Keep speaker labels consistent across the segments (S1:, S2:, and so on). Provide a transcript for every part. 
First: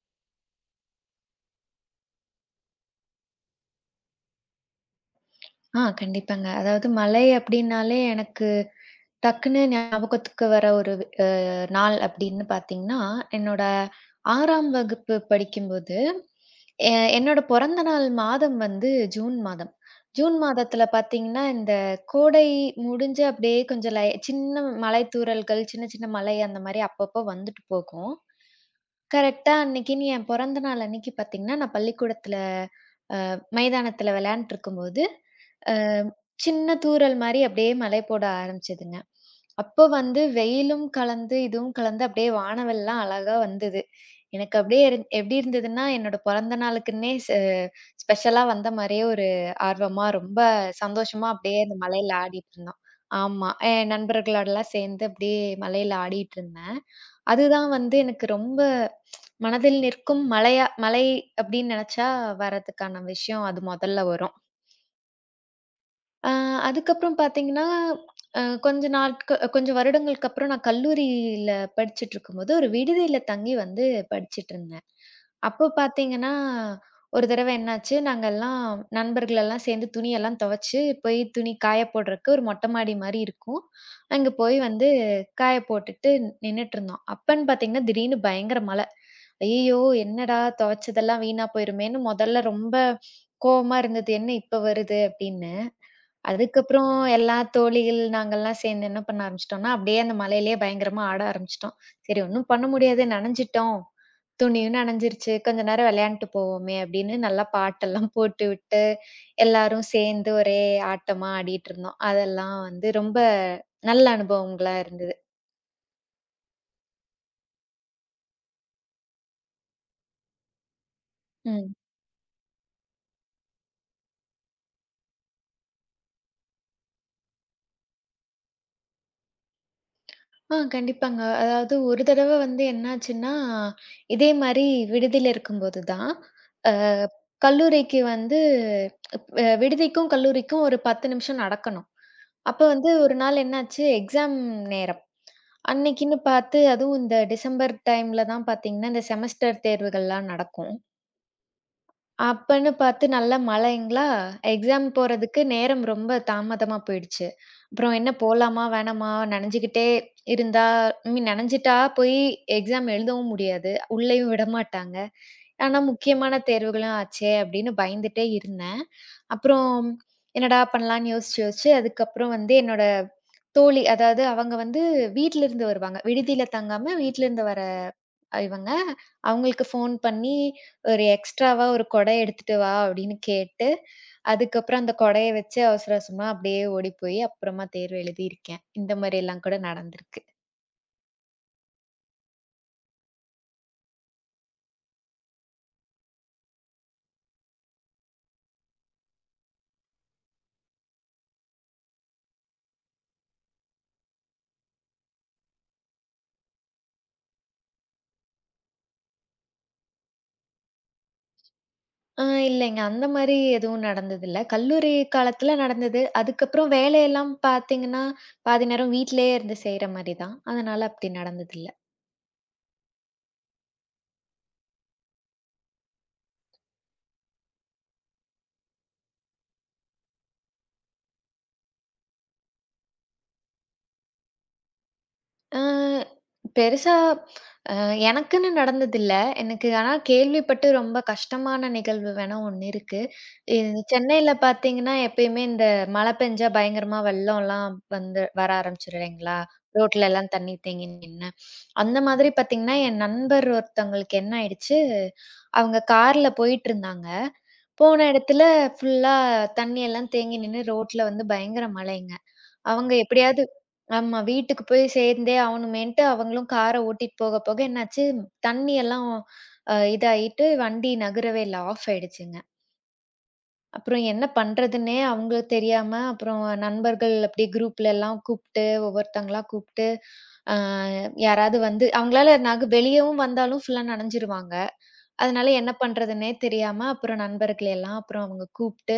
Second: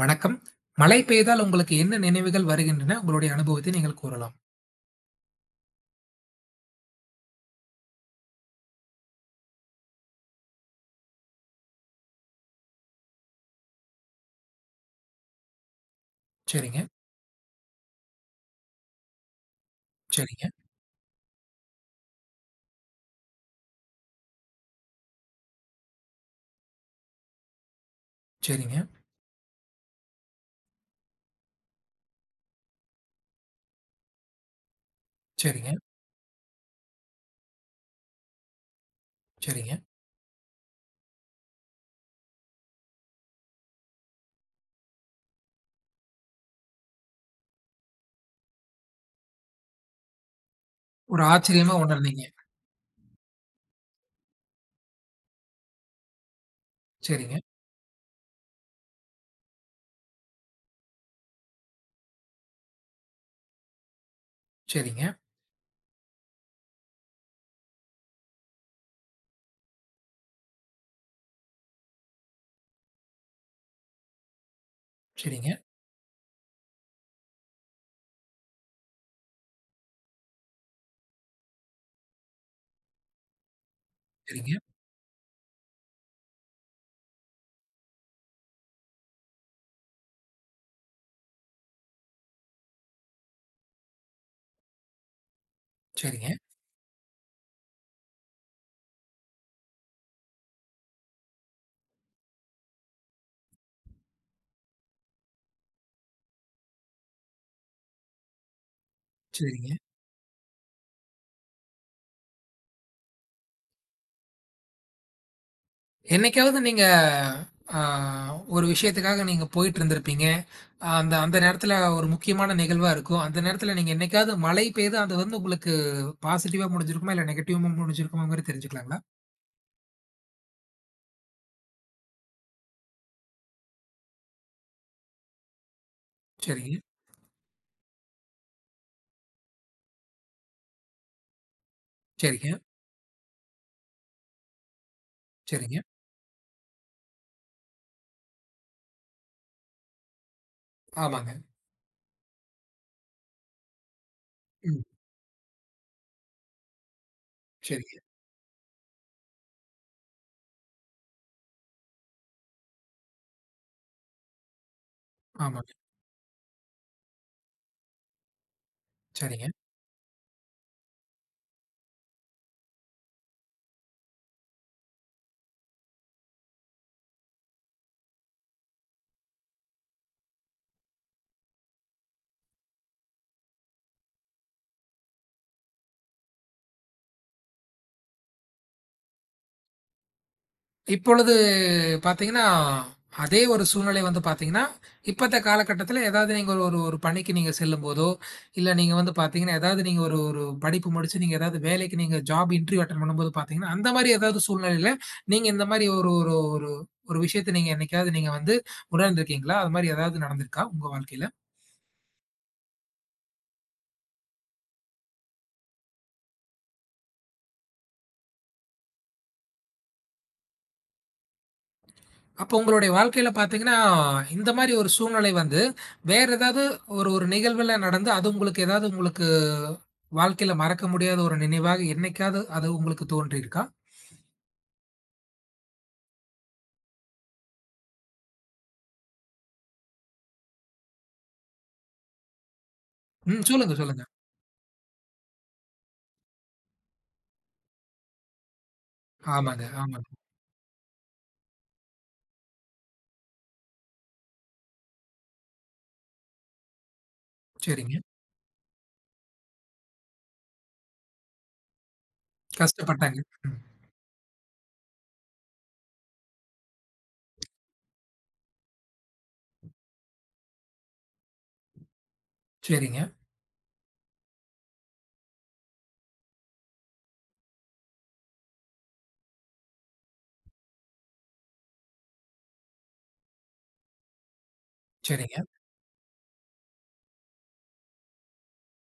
S1: வணக்கம். மழை பெய்தால் உங்களுக்கு என்ன நினைவுகள் வருகின்றன? உங்களுடைய அனுபவத்தை நீங்கள் கூறலாம்.
S2: ஆ கண்டிப்பாங்க. அதாவது மலை அப்டின்னாலே எனக்கு டக்குன்னு ஞாபகத்துக்கு வர ஒரு அ நாள் அப்டின்னு பார்த்தீங்கன்னா, என்னோட 6ஆம் வகுப்பு படிக்கும்போது,
S1: சரிங்க,
S2: எ என்னோட பொறந்த நாள் மாதம் வந்து ஜூன் மாதம். ஜூன்
S1: சரிங்க,
S2: மாதத்துல பார்த்தீங்கன்னா, இந்த கோடை முடிஞ்சு அப்டியே கொஞ்சம் சின்ன மலைத்தூறல்கள், சின்ன சின்ன மலை அந்த மாரி அப்பப்போ வந்துட்டு போகும்.
S1: சரிங்க,
S2: கரெக்ட்டா அன்னைக்குன்னு என் பொறந்த நாள் அன்னைக்கு பார்த்தீங்கன்னா, நான் பள்ளிக்கூடத்துல மைதானத்துல விளையாண்ட்டு இருக்கும்போது,
S1: சரிங்க,
S2: அ சின்ன தூறல் மாரி அப்படியே மழை போட ஆரம்பிச்சதுங்க.
S1: சரிங்க.
S2: அப்போ வந்து வெயிலும் கலந்து, இதுவும் கலந்து அப்படியே வானவெல்லாம் அழகா வந்தது. எனக்கு அப்படியே எப்படி இருந்ததுன்னா, என்னோட பொறந்த நாளுக்குன்னே ஸ்பெஷலா வந்த மாரியே ஒரு ஆர்வமா, ரொம்ப
S1: ஒரு
S2: சந்தோஷமா அப்படியே
S1: ஆச்சரியமா
S2: அந்த மழையில
S1: உணர்ந்தீங்க.
S2: ஆடிட்டு இருந்தோம். ஆமா. என் நண்பர்களோடலாம் சேர்ந்து அப்படியே மழையில ஆடிட்டு இருந்தேன்.
S1: சரிங்க,
S2: அதுதான் வந்து எனக்கு ரொம்ப மனதில் நிற்கும் மலை அப்படின்னு நெனச்சா வர்றதுக்கான விஷயம் அது முதல்ல வரும்.
S1: சரிங்க,
S2: ஆ, அதுக்கப்புறம் பார்த்தீங்கன்னா, அ கொஞ்ச நாட்க கொஞ்சம் வருடங்களுக்கு அப்புறம் நான் கல்லூரியில படிச்சுட்ருக்கும்போது, ஒரு விடுதியில தங்கி வந்து படிச்சுட்ருந்தேன்.
S1: சரிங்க,
S2: அப்போ பார்த்தீங்கன்னா, ஒரு தடவ என்னாச்சு, நாங்கலாம் நண்பர்கள் எல்லாம் சேர்ந்து துணியெல்லாம் துவைச்சு, போய் துணி காய போடுறக்கு ஒரு மொட்டை மாடி மாரி இருக்கும். அங்க
S1: சரிங்க,
S2: போய் வந்து காய போட்டுட்டு நின்னுட்ருந்தோம். அப்பன்னு பார்த்தீங்கன்னா, திடீர்னு பயங்கர மழை. ஐயய்யோ! என்னடா துவைச்சதெல்லாம் வீணா போயிருமேன்னு முதல்ல ரொம்ப கோவமா இருந்தது. என்ன இப்ப வருது? அப்படின்னு.
S1: சரிங்க,
S2: அதுக்கப்புறம் எல்லா தோழிகள் நாங்கலாம் சேர்ந்து என்ன பண்ண ஆரம்பிச்சுட்டோம்னா, அப்படியே அந்த மழையிலேயே பயங்கரமா ஆட ஆரம்பிச்சுட்டோம். சரி, ஒண்ணும் பண்ண முடியாது நனைஞ்சுட்டோம். துணியும் நனைஞ்சிருச்சு. கொஞ்ச நேரம் விளையாண்டுட்டு போவோமே அப்படின்னு நல்லா பாட்டெல்லாம் போட்டு விட்டு,
S1: சரிங்க.
S2: எல்லாரும் சேர்ந்து ஒரே ஆட்டமா ஆடிட்டு இருந்தோம். அதெல்லாம் வந்து ரொம்ப நல்ல அனுபவங்களா இருந்தது.
S1: என்னைக்காவது நீங்க ஆ ஒரு விஷயத்துக்காக நீங்க போயிட்டு இருந்திருப்பீங்க. அந்த அந்த
S2: ம்.
S1: நேரத்தில ஒரு முக்கியமான நிகழ்வா இருக்கும். அந்த நேரத்தில நீங்க என்னைக்காவது மழை பெய்து அது வந்து உங்களுக்கு பாசிட்டிவா முடிஞ்சிருக்குமா? இல்ல நெகட்டிவா முடிஞ்சிருக்குமாங்கிறது தெரிஞ்சுக்கலாங்களா?
S2: ஆ கண்டிப்பாங்க. அதாவது ஒரு தடவ வந்து என்னாச்சுன்னா, இதே மாரி விடுதியில இருக்கும்போது தான், அ
S1: சரிங்க,
S2: கல்லூரிக்கு வந்து விடுதிக்கும், கல்லூரிக்கும் ஒரு 10 நிமிஷம் நடக்கணும்.
S1: சரிங்க,
S2: அப்ப வந்து ஒரு நாள் என்னாச்சு, எக்ஸாம் நேரம்.
S1: சரிங்க.
S2: அன்னைக்குன்னு பார்த்து, அதுவும் இந்த டிசம்பர் டைம்ல தான் பார்த்தீங்கன்னா, இந்த செமஸ்டர் தேர்வுகள்லாம் நடக்கும்.
S1: ஆமாங்க.
S2: அப்பன்னு பார்த்து நல்ல மழைங்களா,
S1: ம்.
S2: எக்ஸாம் போறதுக்கு நேரம் ரொம்ப தாமதமா போயிடுச்சு. அப்புறம்
S1: சரிங்க.
S2: என்ன போலாமா? வேணாமா? நனைஞ்சுக்கிட்டே இருந்தா, ஐ மீன், நனைஞ்சுட்டா போய் எக்ஸாம் எழுதவும் முடியாது. உள்ளேயும் விடமாட்டாங்க.
S1: ஆமாங்க.
S2: ஆனா, முக்கியமான தேர்வுகளும் ஆச்சே! அப்படின்னு பயந்துட்டே இருந்தேன்.
S1: சரிங்க.
S2: அப்புறம் என்னடா பண்ணலான்னு யோசிச்சு யோசிச்சு அதுக்கப்புறம் வந்து என்னோட தோழி, அதாவது அவங்க வந்து வீட்ல இருந்து வருவாங்க. விடுதியில தங்காம வீட்ல இருந்து வர இவங்க. அவங்களுக்கு ஃபோன் பண்ணி, ஒரு எக்ஸ்ட்ராவா ஒரு கொடை எடுத்துட்டு வா அப்படின்னு கேட்டு, அதுக்கப்புறம் அந்த கொடைய வச்சு அவசர அவசரமா அப்படியே ஓடி போய் அப்புறமா தேர்வு எழுதியிருக்கேன். இந்த மாரியெல்லாம் கூட நடந்திருக்கு.
S1: இப்பொழுது பார்த்தீங்கன்னா, அதே ஒரு சூழ்நிலை வந்து பார்த்தீங்கன்னா, இப்பத்த காலகட்டத்தில ஏதாவது நீங்க ஒரு ஒரு பணிக்கு நீங்க செல்லும்போதோ, இல்ல நீங்க வந்து பார்த்தீங்கன்னா, ஏதாவது நீங்க ஒரு ஒரு படிப்பு முடிச்சு நீங்க ஏதாவது வேலைக்கு நீங்க ஜாப் இன்டர்வியூ அட்டெண்ட் பண்ணும்போது பார்த்தீங்கன்னா, அந்த மாரி ஏதாவது சூழ்நிலையில நீங்க இந்த மாரி ஒரு ஒரு ஒரு ஒரு விஷயத்த நீங்க என்னைக்காவது நீங்க வந்து உணர்ந்திருக்கீங்களா? அது மாரி ஏதாவது நடந்திருக்கா உங்க வாழ்க்கையில?
S2: ஆ, இல்லைங்க. அந்த மாரி எதுவும் நடந்ததில்ல. கல்லூரி காலத்துல நடந்தது. அதுக்கப்புறம் வேலையெல்லாம் பார்த்தீங்கன்னா, பாதி நேரம் வீட்லயே இருந்து செய்ற மாரி தான். அதனால அப்படி நடந்ததில்ல.
S1: அப்போ உங்களுடைய வாழ்க்கையில பார்த்தீங்கன்னா, இந்த மாரி ஒரு சூழ்நிலை வந்து, வேற ஏதாவது ஒரு ஒரு நிகழ்வுல நடந்து, அது உங்களுக்கு ஏதாவது உங்களுக்கு வாழ்க்கையில மறக்க முடியாத ஒரு நினைவாக என்னைக்காவது அது உங்களுக்கு தோன்றியிருக்கா?
S2: அ பெருசா அ எனக்குன்னு நடந்ததில்ல. எனக்கு ஆனா கேள்விப்பட்டு ரொம்ப கஷ்டமான நிகழ்வு வேணா ஒண்ணு இருக்கு.
S1: ம். சொல்லுங்க,
S2: இது
S1: சொல்லுங்க.
S2: சென்னையில பார்த்தீங்கன்னா, எப்பயுமே இந்த மழை பெஞ்சா பயங்கரமா வெள்ளம்லாம் வந்து வர ஆரம்பிச்சுரும் இல்லைங்களா?
S1: ஆமாங்க,
S2: ரோட்ல
S1: ஆமாங்க.
S2: எல்லாம் தண்ணி தேங்கி நின்னு. அந்த மாதிரி பார்த்தீங்கன்னா, என் நண்பர் ஒருத்தவங்களுக்கு என்ன ஆயிடுச்சு, அவங்க கார்ல போயிட்டுருந்தாங்க.
S1: சரிங்க.
S2: போன இடத்துல ஃபுல்லா தண்ணி எல்லாம் தேங்கி நின்னு ரோட்ல வந்து பயங்கர மழைங்க. அவங்க
S1: கஷ்டப்பட்டாங்க.
S2: எப்படியாவது,
S1: ம்.
S2: ஆமா, வீட்டுக்கு போய் சேர்ந்தே ஆவணுமேன்ட்டு அவங்களும் கார ஓட்டிட்டு போக, போக என்னாச்சு, தண்ணி எல்லாம் இதாயிட்டு வண்டி நகரவே இல்ல. ஆஃப் ஆயிடுச்சுங்க.
S1: சரிங்க,
S2: அப்புறம் என்ன பண்றதுன்னே அவங்களுக்கு தெரியாம, அப்புறம் நண்பர்கள் அப்படியே குரூப்ல எல்லாம் கூப்ட்டு, ஒவ்வொருத்தங்களா கூப்ட்டு, அ யாராவது வந்து அவங்களால வெளியவும் வந்தாலும் ஃபுல்லா நனஞ்சிருவாங்க.
S1: சரிங்க,
S2: அதனால என்ன பண்றதுன்னே தெரியாம, அப்புறம் நண்பர்களை எல்லாம் அப்புறம் அவங்க கூப்ட்டு,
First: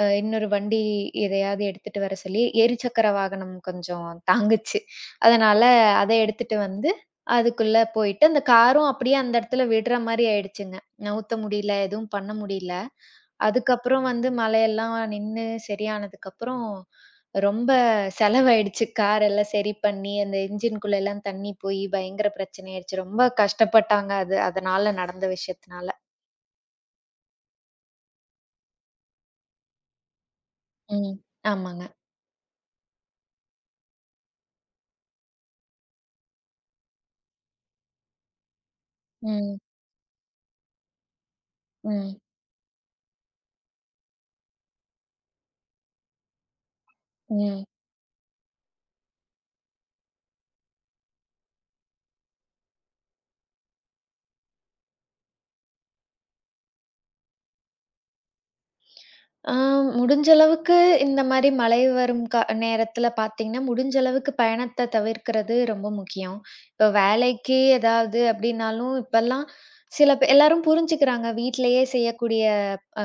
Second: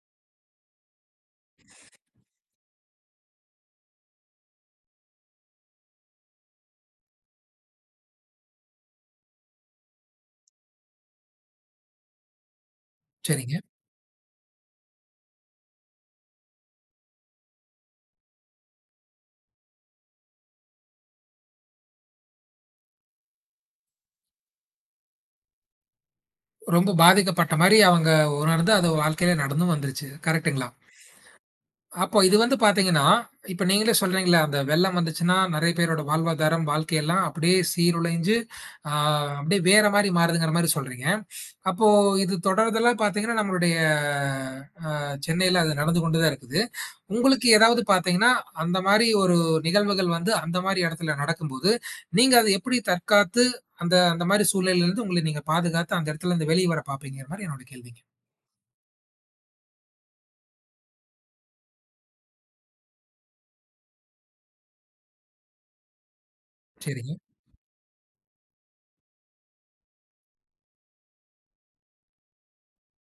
S2: இன்னொரு வண்டி எதையாவது எடுத்துட்டு வர சொல்லி, எரிச்சக்கர வாகனம் கொஞ்சம் தாங்குச்சு. அதனால அத எடுத்துட்டு வந்து, அதுக்குள்ள போயிட்டு, அந்த காரும் அப்படியே அந்த இடத்துல விடுற மாரி ஆயிடுச்சுங்க. நவுத்த முடியல, எதுவும் பண்ண முடியல.
S1: சரிங்க.
S2: அதுக்கப்புறம் வந்து மழையெல்லாம் நின்னு சரியானதுக்கப்புறம் ரொம்ப செலவாயிடுச்சு. கார் எல்லாம் சரி பண்ணி, அந்த என்ஜின்குள்ள எல்லாம் தண்ணி போயி பயங்கர பிரச்சனை ஆயிடுச்சு. ரொம்ப கஷ்டப்பட்டாங்க. அது அதனால நடந்த விஷயத்துனால.
S1: ரொம்ப பாதிக்கப்பட்ட மாரி அவங்க உணர்ந்து, அது வாழ்க்கையில நடந்தும் வந்துருச்சு. கரெக்ட்டுங்களா?
S2: ம். ஆமாங்க.
S1: அப்போ இது வந்து பார்த்தீங்கன்னா, இப்ப நீங்களே சொல்றீங்கல்ல, அந்த வெள்ளம் வந்துச்சுன்னா, நெறைய பேரோட வாழ்வாதாரம், வாழ்க்கையெல்லாம் அப்படியே சீரொழிஞ்சு, ஆ
S2: ம்.
S1: அப்படியே வேற மாரி மாறுதுங்கிற மாரி சொல்றீங்க. அப்போ
S2: ம்.
S1: இது தொடர்தலா பார்த்தீங்கன்னா, நம்மளுடைய அ சென்னையில அது நடந்து கொண்டு தான் இருக்குது. உங்களுக்கு
S2: ம்.
S1: ஏதாவது பார்த்தீங்கன்னா, அந்த மாரி ஒரு நிகழ்வுகள் வந்து அந்த மாரி இடத்துல நடக்கும்போது, நீங்க அத எப்படி தற்காத்து, அந்த அந்த மாரி சூழ்நிலையிலிருந்து உங்கள நீங்க பாதுகாத்து, அந்த இடத்துலருந்து வெளிய வர பார்ப்பீங்கங்கிற மாரி என்னோட கேள்விங்க.
S2: ஆ, முடிஞ்ச அளவுக்கு இந்த மாரி மழை வரும் நேரத்துல பார்த்தீங்கன்னா, முடிஞ்ச அளவுக்கு பயணத்த தவிர்க்கிறது ரொம்ப முக்கியம். இப்ப
S1: சரிங்க,
S2: வேலைக்கு ஏதாவது அப்படின்னாலும், இப்பல்லாம் சில பே எல்லாரும் புரிஞ்சுக்கிறாங்க. வீட்லயே செய்யக்கூடிய அ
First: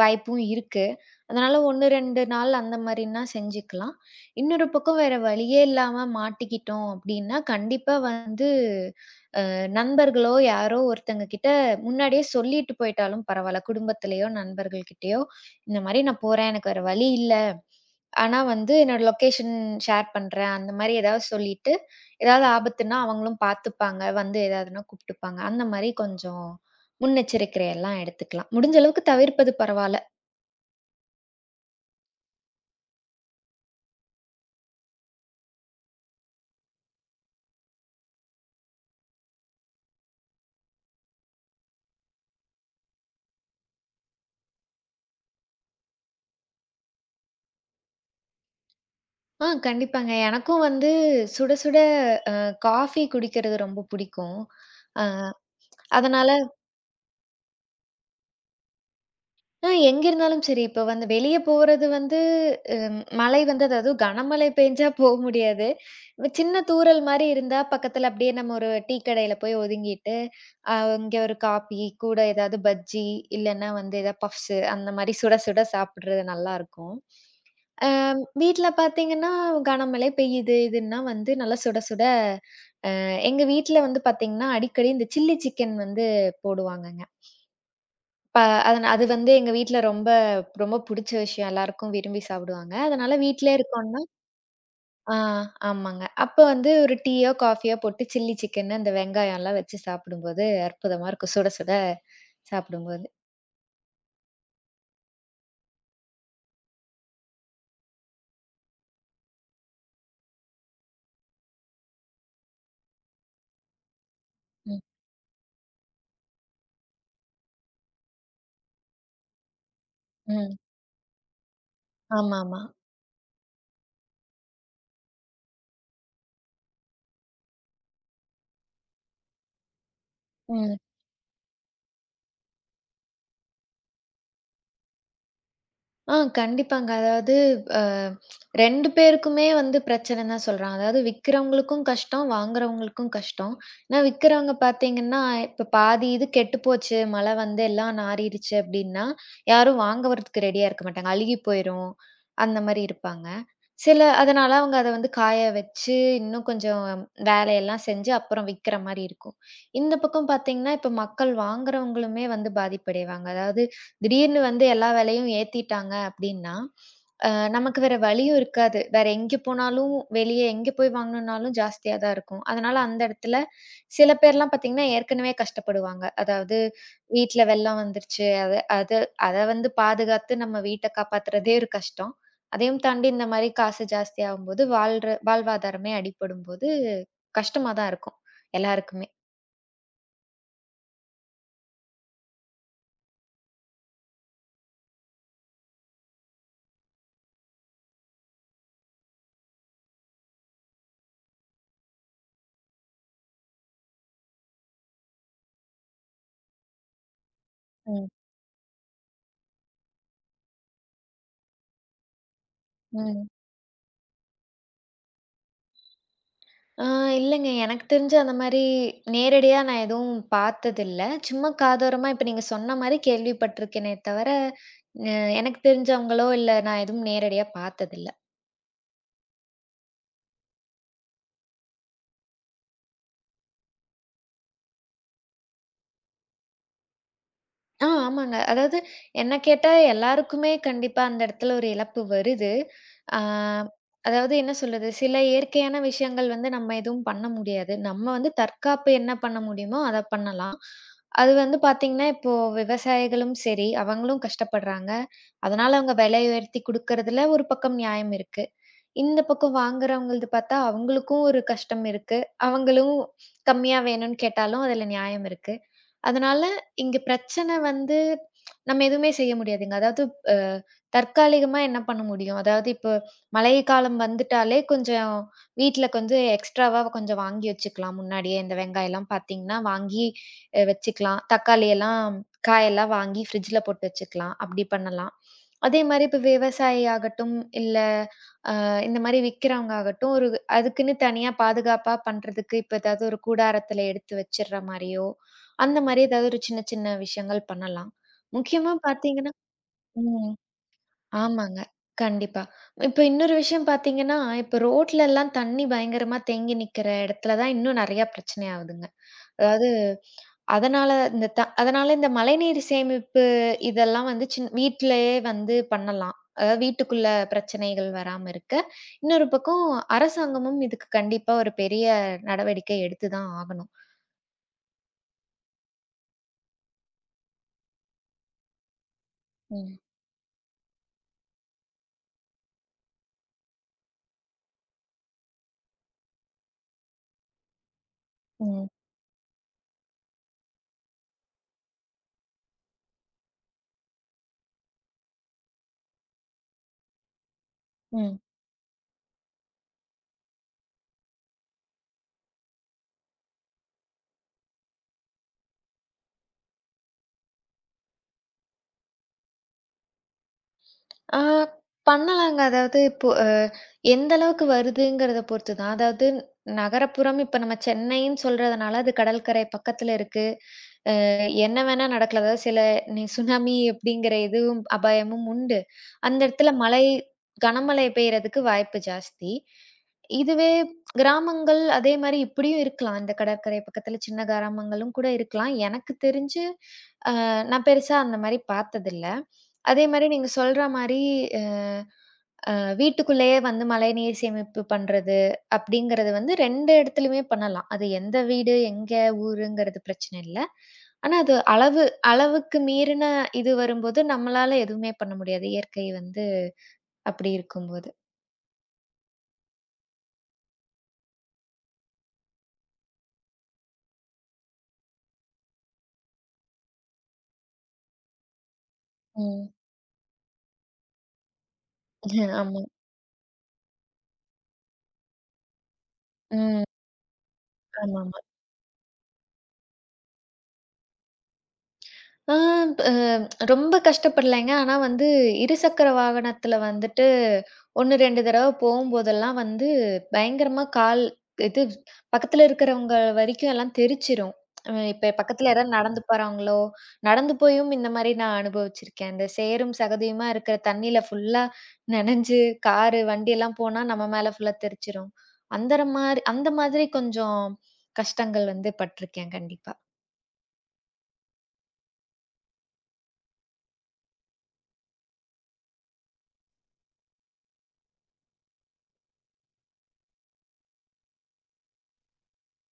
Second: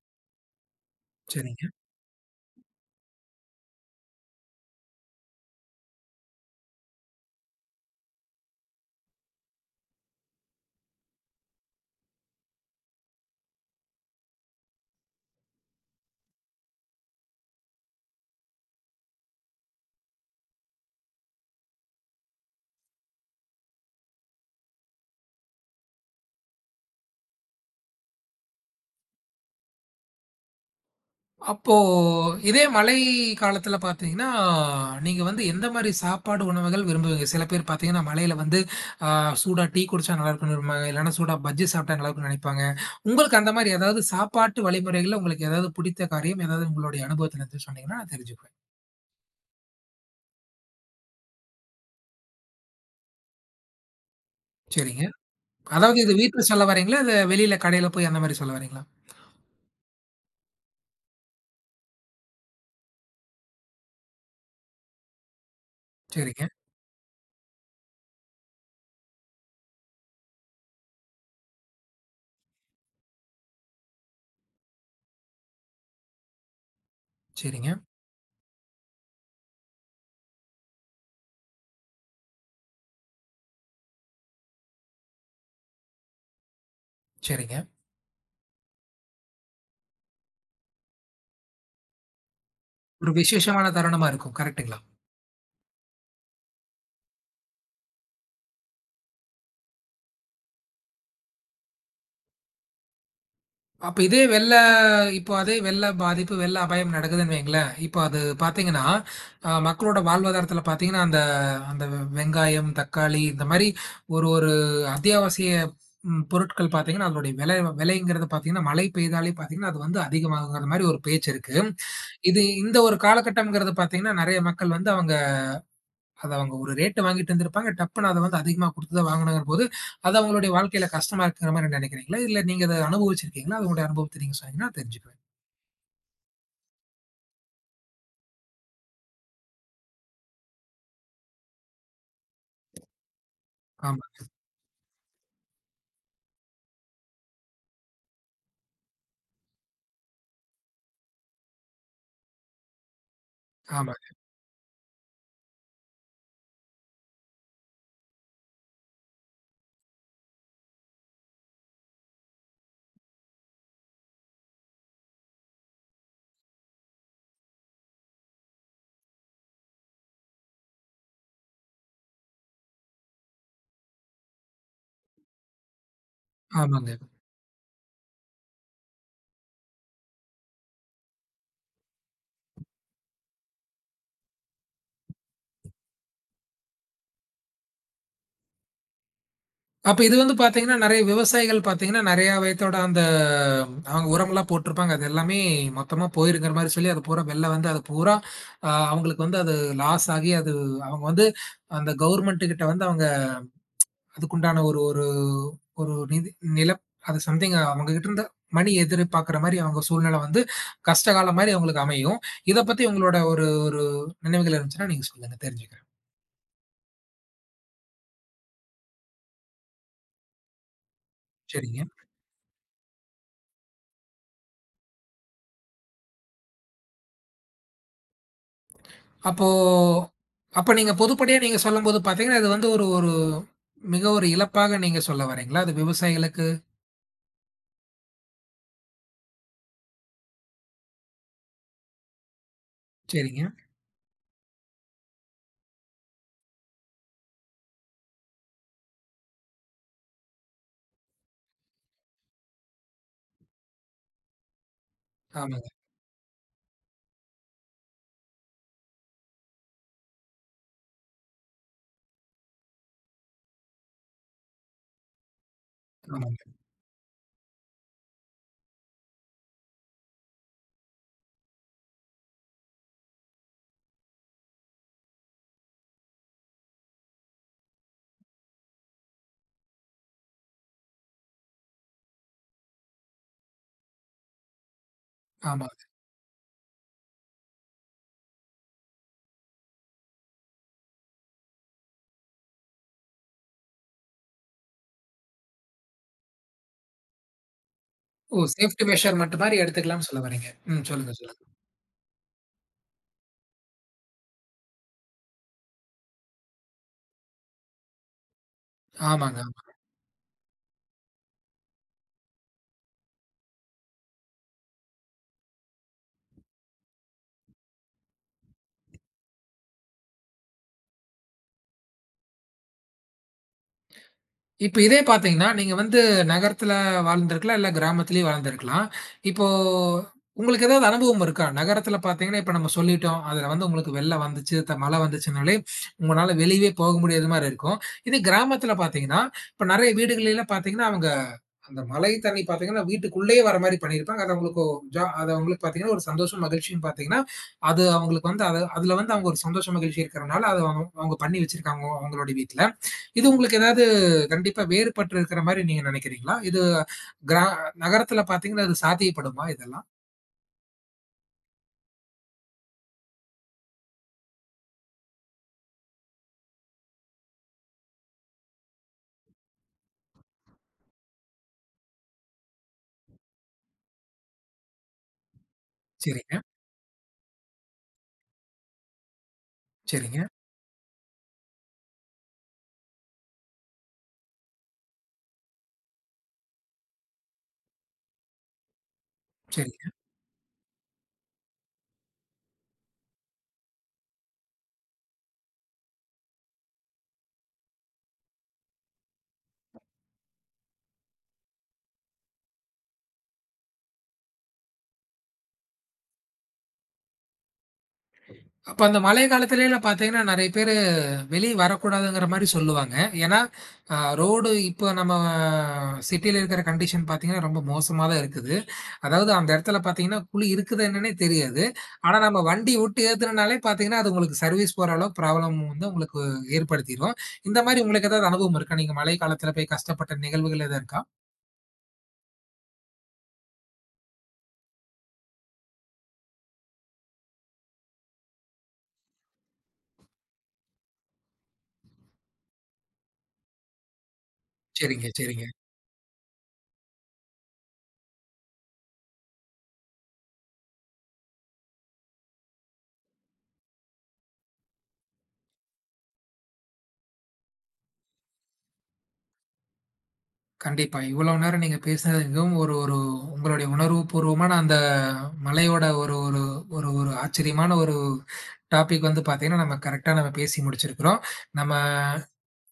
S2: வாய்ப்பும் இருக்கு. அதனால
S1: சரிங்க.
S2: 1, 2 நாள் அந்த மாரின்னா செஞ்சுக்கலாம். இன்னொரு பக்கம் வேற வழியே இல்லாம மாட்டிக்கிட்டோம் அப்படின்னா, கண்டிப்பா வந்து நண்பர்களோ, யாரோ ஒருத்தங்க கிட்ட முன்னாடியே சொல்லிட்டு போயிட்டாலும் பரவால்ல. குடும்பத்திலயோ, நண்பர்கள் கிட்டயோ, இந்த மாரி நான் போறேன். எனக்கு வேற வழி இல்ல. ஆனா வந்து என்னோட லொகேஷன் ஷேர் பண்றேன். அந்த மாரி ஏதாவது சொல்லிட்டு, ஏதாவது ஆபத்துன்னா அவங்களும் பார்த்துப்பாங்க. வந்து ஏதாவதுன்னா கூப்ட்டுப்பாங்க. அந்த மாரி கொஞ்சம் முன்னெச்சரிக்கை எல்லாம் எடுத்துக்கலாம். முடிஞ்ச அளவுக்கு தவிர்ப்பது பரவால்ல.
S1: அப்போ இதே மழை காலத்துல பார்த்தீங்கன்னா, நீங்க வந்து எந்த மாரி சாப்பாடு உணவுகள் விரும்புவீங்க? சில பேர் பார்த்தீங்கன்னா, மழையில வந்து அ சூடா டீ குடிச்சா நல்லா இருக்கும்னு விரும்புவாங்க. இல்லன்னா சூடா பஜ்ஜி சாப்பிட்டா நல்லா இருக்கும்னு நினைப்பாங்க. உங்களுக்கு அந்த மாரி ஏதாவது சாப்பாட்டு வழிமுறைகள்ல உங்களுக்கு ஏதாவது பிடித்த காரியம் ஏதாவது உங்களுடைய அனுபவத்துல இருந்து சொன்னீங்கன்னா, நான் தெரிஞ்சுக்குவேன்.
S2: ஆ கண்டிப்பாங்க. எனக்கும் வந்து சுட சுட அ காஃபி குடிக்கிறது ரொம்ப புடிக்கும்.
S1: சரிங்க.
S2: அ
S1: அதாவது இது
S2: அதனால,
S1: வீட்ல சொல்ல வரீங்களா? இல்ல வெளியில கடையில போய் அந்த மாரி சொல்ல வரீங்களா?
S2: எங்க இருந்தாலும் சரி. இப்ப வந்து வெளிய போறது வந்து மழை வந்து, அதாவது கனமழை பெஞ்சா போ முடியாது. இப்ப
S1: சரிங்க,
S2: சின்ன தூறல் மாரி இருந்தா பக்கத்துல அப்படியே நம்ம ஒரு டீ கடையில போய் ஒதுங்கிட்டு, அ இங்க ஒரு காப்பி கூட ஏதாவது பஜ்ஜி, இல்லன்னா வந்து ஏதாவது பஃப்ஸு அந்த மாரி சுட சுட சாப்பிடுறது நல்லாருக்கும்.
S1: சரிங்க,
S2: அ வீட்ல பார்த்தீங்கன்னா, கனமழை பெய்யுது இதுன்னா வந்து நல்லா சுட சுட எங்க வீட்ல வந்து பார்த்தீங்கன்னா, அடிக்கடி இந்த சில்லி சிக்கன் வந்து போடுவாங்கங்க.
S1: சரிங்க.
S2: ப அதனா அது வந்து எங்க வீட்ல ரொம்ப ரொம்ப புடிச்ச விஷயம். எல்லாருக்கும் விரும்பி சாப்பிடுவாங்க.
S1: ஒரு
S2: அதனால வீட்லயே
S1: விசேஷமான
S2: இருக்கோம்ன்னா
S1: தருணமா இருக்கும். கரெக்ட்டுங்களா?
S2: ஆ ஆமாங்க. அப்ப வந்து ஒரு டீயோ, காஃபியோ போட்டு சில்லி சிக்கன்னு அந்த வெங்காயம்லாம் வச்சு சாப்பிடும்போது, அற்புதமா இருக்கும். சுட சுட சாப்பிடும்போது.
S1: அப்ப இதே வெள்ள இப்போ அதே வெள்ள பாதிப்பு வெள்ள அபாயம் நடக்குதுன்னு வைங்களேன் இப்போ அது பாத்தீங்கன்னா மக்களோட வாழ்வாதாரத்துல பாத்தீங்கன்னா அந்த அந்த வெங்காயம் தக்காளி இந்த மாதிரி ஒரு ஒரு
S2: ம்,
S1: அத்தியாவசிய பொருட்கள் பாத்தீங்கன்னா அதனுடைய விலை விலைங்கிறது பாத்தீங்கன்னா மழை பெய்தாலே பாத்தீங்கன்னா அது வந்து
S2: ம்.
S1: அதிகமாகுங்கிற மாதிரி ஒரு பேச்சு இருக்கு. இது
S2: ஆமாமா.
S1: இந்த ஒரு காலகட்டம்ங்கிறது பாத்தீங்கன்னா நிறைய மக்கள் வந்து அவங்க அத அவங்க ஒரு ரேட் வாங்கிட்டு இருந்திருப்பாங்க. டப்புன்னு அத வந்து அதிகமா குடுத்து தான் வாங்குனாங்கபோது, அது அவங்களுடைய
S2: ம்.
S1: வாழ்க்கையில கஷ்டமா இருக்கிற மாரி நெனைக்கிறீங்களா? இல்ல நீங்க அத அனுபவிச்சிருக்கீங்களா? அது உங்களுடைய அனுபவத்த நீங்க சொன்னீங்கன்னா தெரிஞ்சுக்குவேன்.
S2: ஆ கண்டிப்பாங்க. அதாவது அ 2 பேருக்குமே வந்து பிரச்சனைன்னு தான் சொல்றாங்க. அதாவது விக்கிறவங்களுக்கும் கஷ்டம், வாங்குறவங்களுக்கும் கஷ்டம். ஏன்னா
S1: ஆமா,
S2: விக்கிறவங்க பார்த்தீங்கன்னா, இப்ப பாதி இது கெட்டு போச்சு, மழை வந்து எல்லாம் நாறிடுச்சு அப்டின்னா, யாரும் வாங்க வரதுக்கு ரெடியா இருக்க மாட்டாங்க. அழுகி போயிரும். அந்த மாரி இருப்பாங்க.
S1: ஆமாங்க,
S2: அதனால அவங்க அத வந்து காய வச்சு, இன்னும் கொஞ்சம் வேலையெல்லாம் செஞ்சு அப்புறம் விக்கிற மாரி இருக்கும். இந்த பக்கம் பார்த்தீங்கன்னா, இப்ப மக்கள் வாங்குறவங்களுமே வந்து பாதிப்படைவாங்க. அதாவது திடீர்னு வந்து எல்லா விலையும் ஏத்திட்டாங்க அப்டின்னா, அ நமக்கு வேற வழியும் இருக்காது. வேற எங்க போனாலும் வெளிய எங்க போய் வாங்கணும்னாலும் ஜாஸ்தியா தான் இருக்கும். அதனால அந்த இடத்துல சில பேர்லாம் பார்த்தீங்கன்னா, ஏற்கனவே கஷ்டப்படுவாங்க. அதாவது
S1: ஆமாங்க.
S2: வீட்ல வெள்ளம் வந்துருச்சு. அத அத அத வந்து பாதுகாத்து நம்ம வீட்ட காப்பாத்துறதே ஒரு கஷ்டம். அதையும் தாண்டி இந்த மாரி காசு ஜாஸ்தியாகும்போது வாழ்ற வாழ்வாதாரமே அடிபடும்போது கஷ்டமா தான் இருக்கும் எல்லாருக்குமே.
S1: அப்ப இது வந்து பார்த்தீங்கன்னா, நெறைய விவசாயிகள் பார்த்தீங்கன்னா, நெறைய விதத்தோட அந்த அவங்க உரம்லாம் போட்டிருப்பாங்க. அது எல்லாமே மொத்தமா போயிருங்கிற மாரி சொல்லி, அது பூரா வெள்ள வந்து அது பூரா அவங்களுக்கு வந்து அது லாஸ் ஆகி அது அவங்க வந்து அந்த கவர்மெண்ட் கிட்ட வந்து அவங்க அதுக்குண்டான ஒரு ஒரு ஒரு நிதி நிலம் அது சம்திங் அவங்க கிட்ட
S2: ம்,
S1: இருந்து மணி எதிர்பார்க்குற மாரி அவங்க சூழ்நிலை வந்து கஷ்டகாலம் மாரி அவங்களுக்கு அமையும். இத பத்தி உங்களோட
S2: ம்.
S1: ஒரு ஒரு நினைவுகள் இருந்துச்சுன்னா நீங்க சொல்லுங்க தெரிஞ்சுக்கிறேன்.
S2: ஆ, இல்லங்க. எனக்கு தெரிஞ்சு அந்த மாரி நேரடியா நான் எதுவும் பார்த்ததில்ல. சும்மா
S1: சரிங்க.
S2: காதோரமா இப்ப நீங்க சொன்ன மாரி கேள்விப்பட்டுருக்கேனே தவிர, அ எனக்கு தெரிஞ்சவங்களோ, இல்ல, நான் எதுவும் நேரடியா பார்த்ததில்ல.
S1: அப்போ அப்ப நீங்க பொதுப்படையா நீங்க சொல்லும்போது பார்த்தீங்கன்னா, இது வந்து ஒரு ஒரு மிக ஒரு இழப்பாக நீங்க சொல்ல வரீங்களா? அது விவசாயிகளுக்கு.
S2: ஆ, ஆமாங்க. அதாவது என்ன கேட்டா எல்லாருக்குமே கண்டிப்பா அந்த இடத்துல ஒரு இழப்பு வருது. ஆ,
S1: சரிங்க.
S2: அதாவது என்ன சொல்றது, சில இயற்கையான விஷயங்கள் வந்து நம்ம எதுவும் பண்ண முடியாது. நம்ம வந்து தற்காப்பு என்ன பண்ண முடியுமோ அத பண்ணலாம். அது வந்து பார்த்தீங்கன்னா, இப்போ விவசாயிகளும் சரி, அவங்களும் கஷ்டப்படுறாங்க.
S1: ஆமாங்க,
S2: அதனால அவங்க விலை உயர்த்தி குடுக்கறதுல ஒரு பக்கம் நியாயம் இருக்கு. இந்த பக்கம் வாங்குறவங்கள்து பார்த்தா அவங்களுக்கும் ஒரு கஷ்டம் இருக்கு. அவங்களும் கம்மியா வேணும்னு கேட்டாலும் அதுல நியாயம் இருக்கு. அதனால
S1: ஆமாங்க,
S2: இங்க பிரச்சனை வந்து நம்ம எதுவுமே செய்ய முடியாதுங்க. அதாவது அ தற்காலிகமா என்ன பண்ண முடியும்? அதாவது இப்போ மழை காலம் வந்துட்டாலே கொஞ்சம் வீட்ல கொஞ்சம் எக்ஸ்ட்ராவா கொஞ்சம் வாங்கி வச்சுக்கலாம் முன்னாடியே. இந்த வெங்காயம்லாம் பார்த்தீங்கன்னா, வாங்கி வச்சுக்கலாம். தக்காளி எல்லாம் காயெல்லாம் வாங்கி ஃப்ரிட்ஜ்ல போட்டு வச்சுக்கலாம். அப்படி பண்ணலாம். அதே
S1: ஆமாங்க.
S2: மாரி இப்போ விவசாயி ஆகட்டும், இல்ல இந்த மாரி விக்கிறவங்க ஆகட்டும், ஒரு அதுக்குன்னு தனியா பாதுகாப்பா பண்றதுக்கு, இப்ப ஏதாவது ஒரு கூடாரத்துல எடுத்து வச்சிர்ற மாரியோ, அந்த மாரி ஏதாவது ஒரு சின்ன சின்ன விஷயங்கள் பண்ணலாம்.
S1: ஓ!
S2: முக்கியமா
S1: சேஃப்டி மெஷர்
S2: பார்த்தீங்கன்னா,
S1: மட்டும் மாரி எடுத்துக்கலாம்னு சொல்ல
S2: ம்.
S1: வரீங்க. ம். சொல்லுங்க, சொல்லுங்க.
S2: ஆமாங்க. கண்டிப்பா. இப்ப இன்னொரு விஷயம் பார்த்தீங்கன்னா, இப்ப ரோட்லலாம் தண்ணி பயங்கரமா தேங்கி நிக்கிற இடத்துல தான் இன்னும் நெறையா பிரச்சனை ஆவுதுங்க.
S1: ஆமாங்க.
S2: அதாவது அதனால இந்த மழைநீர் சேமிப்பு இதெல்லாம் வந்து வீட்டிலேயே வந்து பண்ணலாம். அதாவது வீட்டுக்குள்ள பிரச்சனைகள் வராம இருக்க. இன்னொரு பக்கம் அரசாங்கமும் இதுக்கு கண்டிப்பா ஒரு பெரிய நடவடிக்கை எடுத்து தான் ஆகணும்.
S1: இப்ப இதே பார்த்தீங்கன்னா, நீங்க வந்து நகரத்துல வாழ்ந்திருக்கலாம், இல்ல கிராமத்திலேயும் வாழ்ந்திருக்கலாம். இப்போ
S2: ம்.
S1: உங்களுக்கு ஏதாவது அனுபவம் இருக்கா? நகரத்துல பார்த்தீங்கன்னா, இப்ப நம்ம சொல்லிட்டோம். அதுல வந்து உங்களுக்கு வெள்ளம் வந்துச்சு, மழை வந்துச்சுனாலே, உங்கனால வெளியவே போக முடியாத மாரி இருக்கும். இதே
S2: ம்.
S1: கிராமத்துல பார்த்தீங்கன்னா, இப்ப நெறைய வீடுகள்ல பார்த்தீங்கன்னா, அவங்க அந்த மழை தண்ணி பார்த்தீங்கன்னா, வீட்டுக்குள்ளேயே வர மாரி பண்ணியிருப்பாங்க. அது அவங்களுக்கு ஒரு அது அவங்களுக்கு பார்த்தீங்கன்னா, ஒரு சந்தோஷம், மகிழ்ச்சின்னு பார்த்தீங்கன்னா, அது
S2: ம்.
S1: அவங்களுக்கு வந்து அது அதுல வந்து அவங்க ஒரு சந்தோஷம், மகிழ்ச்சி இருக்கிறனால, அத அவங்க அவங்க பண்ணி வச்சிருக்காங்க அவங்களோட வீட்ல. இது உங்களுக்கு ஏதாவது கண்டிப்பா வேறுபட்டு இருக்கிற மாரி நீங்க நினைக்கிறீங்களா? இது கிரா நகரத்துல பார்த்தீங்கன்னா, இது சாத்தியப்படுமா இதெல்லாம்?
S2: ஆ, பண்ணலாங்க. அதாவது இப்போ எந்த அளவுக்கு வருதுங்கிறத பொறுத்து தான். அதாவது நகரப்புறம் இப்ப நம்ம சென்னைன்னு சொல்றதுனால அது கடற்கரை பக்கத்துல இருக்கு. என்ன வேணா நடக்கலாம். அதாவது சில நி சுனாமி அப்படிங்கிற இதுவும் அபாயமும் உண்டு. அந்த
S1: சரிங்க,
S2: இடத்துல கனமழை பெய்யறதுக்கு வாய்ப்பு ஜாஸ்தி.
S1: சரிங்க,
S2: இதுவே கிராமங்கள் அதே மாரி இப்படியும் இருக்கலாம். இந்த கடற்கரை பக்கத்துல சின்ன கிராமங்களும் கூட இருக்கலாம். எனக்கு தெரிஞ்சு, நான் பெருசா அந்த மாரி பார்த்ததில்ல. அதே
S1: சரிங்க.
S2: மாரி நீங்க சொல்ற மாரி அ வீட்டுக்குள்ளேயே வந்து மழைநீர் சேமிப்பு பண்றது அப்படிங்கிறது வந்து 2 இடத்துலயுமே பண்ணலாம். அது எந்த வீடு, எங்க ஊருங்கிறது பிரச்சனை இல்ல. ஆனா அது அளவுக்கு மீறின இது வரும்போது நம்மளால எதுவுமே பண்ண முடியாது. இயற்கை வந்து அப்படி இருக்கும்போது.
S1: அப்ப அந்த மழை காலத்திலேலாம் பார்த்தீங்கன்னா, நெறைய பேர் வெளிய வரக்கூடாதுங்கிற மாரி சொல்லுவாங்க. ஏன்னா, ரோடு இப்போ நம்ம சிட்டில இருக்கிற கண்டிஷன் பார்த்தீங்கன்னா, ரொம்ப மோசமா தான் இருக்குது. அதாவது
S2: ம்.
S1: அந்த இடத்துல பார்த்தீங்கன்னா, குழி இருக்குதா என்னன்னே தெரியாது. ஆனா நம்ம
S2: ஆமா.
S1: வண்டி விட்டு ஏத்துனனாலே பார்த்தீங்கன்னா, அது உங்களுக்கு சர்வீஸ் போற அளவுக்கு ப்ராப்ளம் வந்து உங்களுக்கு
S2: ம்.
S1: ஏற்படுத்திரும். இந்த மாரி உங்களுக்கு
S2: ஆமாமா.
S1: ஏதாவது அனுபவம் இருக்கா? நீங்க மழை காலத்தில போய் கஷ்டப்பட்ட நிகழ்வுகள் எதுவும் இருக்கா?
S2: ஆ, அ ரொம்ப கஷ்டப்படலைங்க. ஆனா வந்து இருசக்கர வாகனத்துல வந்துட்டு 1, 2 தடவ போம்போதெல்லாம் வந்து பயங்கரமா கால் இது பக்கத்துல இருக்கிறவங்க வரைக்கும் எல்லாம் தெரிச்சிரும்.
S1: சரிங்க,
S2: இப்ப
S1: சரிங்க.
S2: பக்கத்துல யாராவது நடந்து போறாங்களோ, நடந்து போயும் இந்த மாரி நான் அனுபவிச்சிருக்கேன். இந்த சேரும் சகதியுமா இருக்கிற தண்ணீல ஃபுல்லா நனைஞ்சு காரு, வண்டி எல்லாம் போனா நம்ம மேல ஃபுல்லா தெரிச்சிரும். அந்த மாதிரி கொஞ்சம் கஷ்டங்கள் வந்து பட்டிருக்கேன் கண்டிப்பா.
S1: கண்டிப்பா. இவ்வளோ நேரம் நீங்க பேசினது மிகவும் ஒரு ஒரு உங்களுடைய உணர்வுபூர்வமான அந்த மலையோட ஒரு ஒரு ஒரு ஒரு ஆச்சரியமான ஒரு டாபிக் வந்து பார்த்தீங்கன்னா, நம்ம கரெக்ட்டா நம்ம பேசி முடிச்சிருக்கிறோம். நம்ம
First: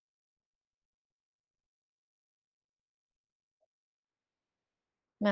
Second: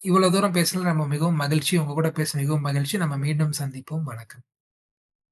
S1: இவ்வளோ தூரம் பேசல நம்ம மிகவும் மகிழ்ச்சி. உங்க கூட பேச மிகவும் மகிழ்ச்சி. நம்ம மீண்டும் சந்திப்போம். வணக்கம்.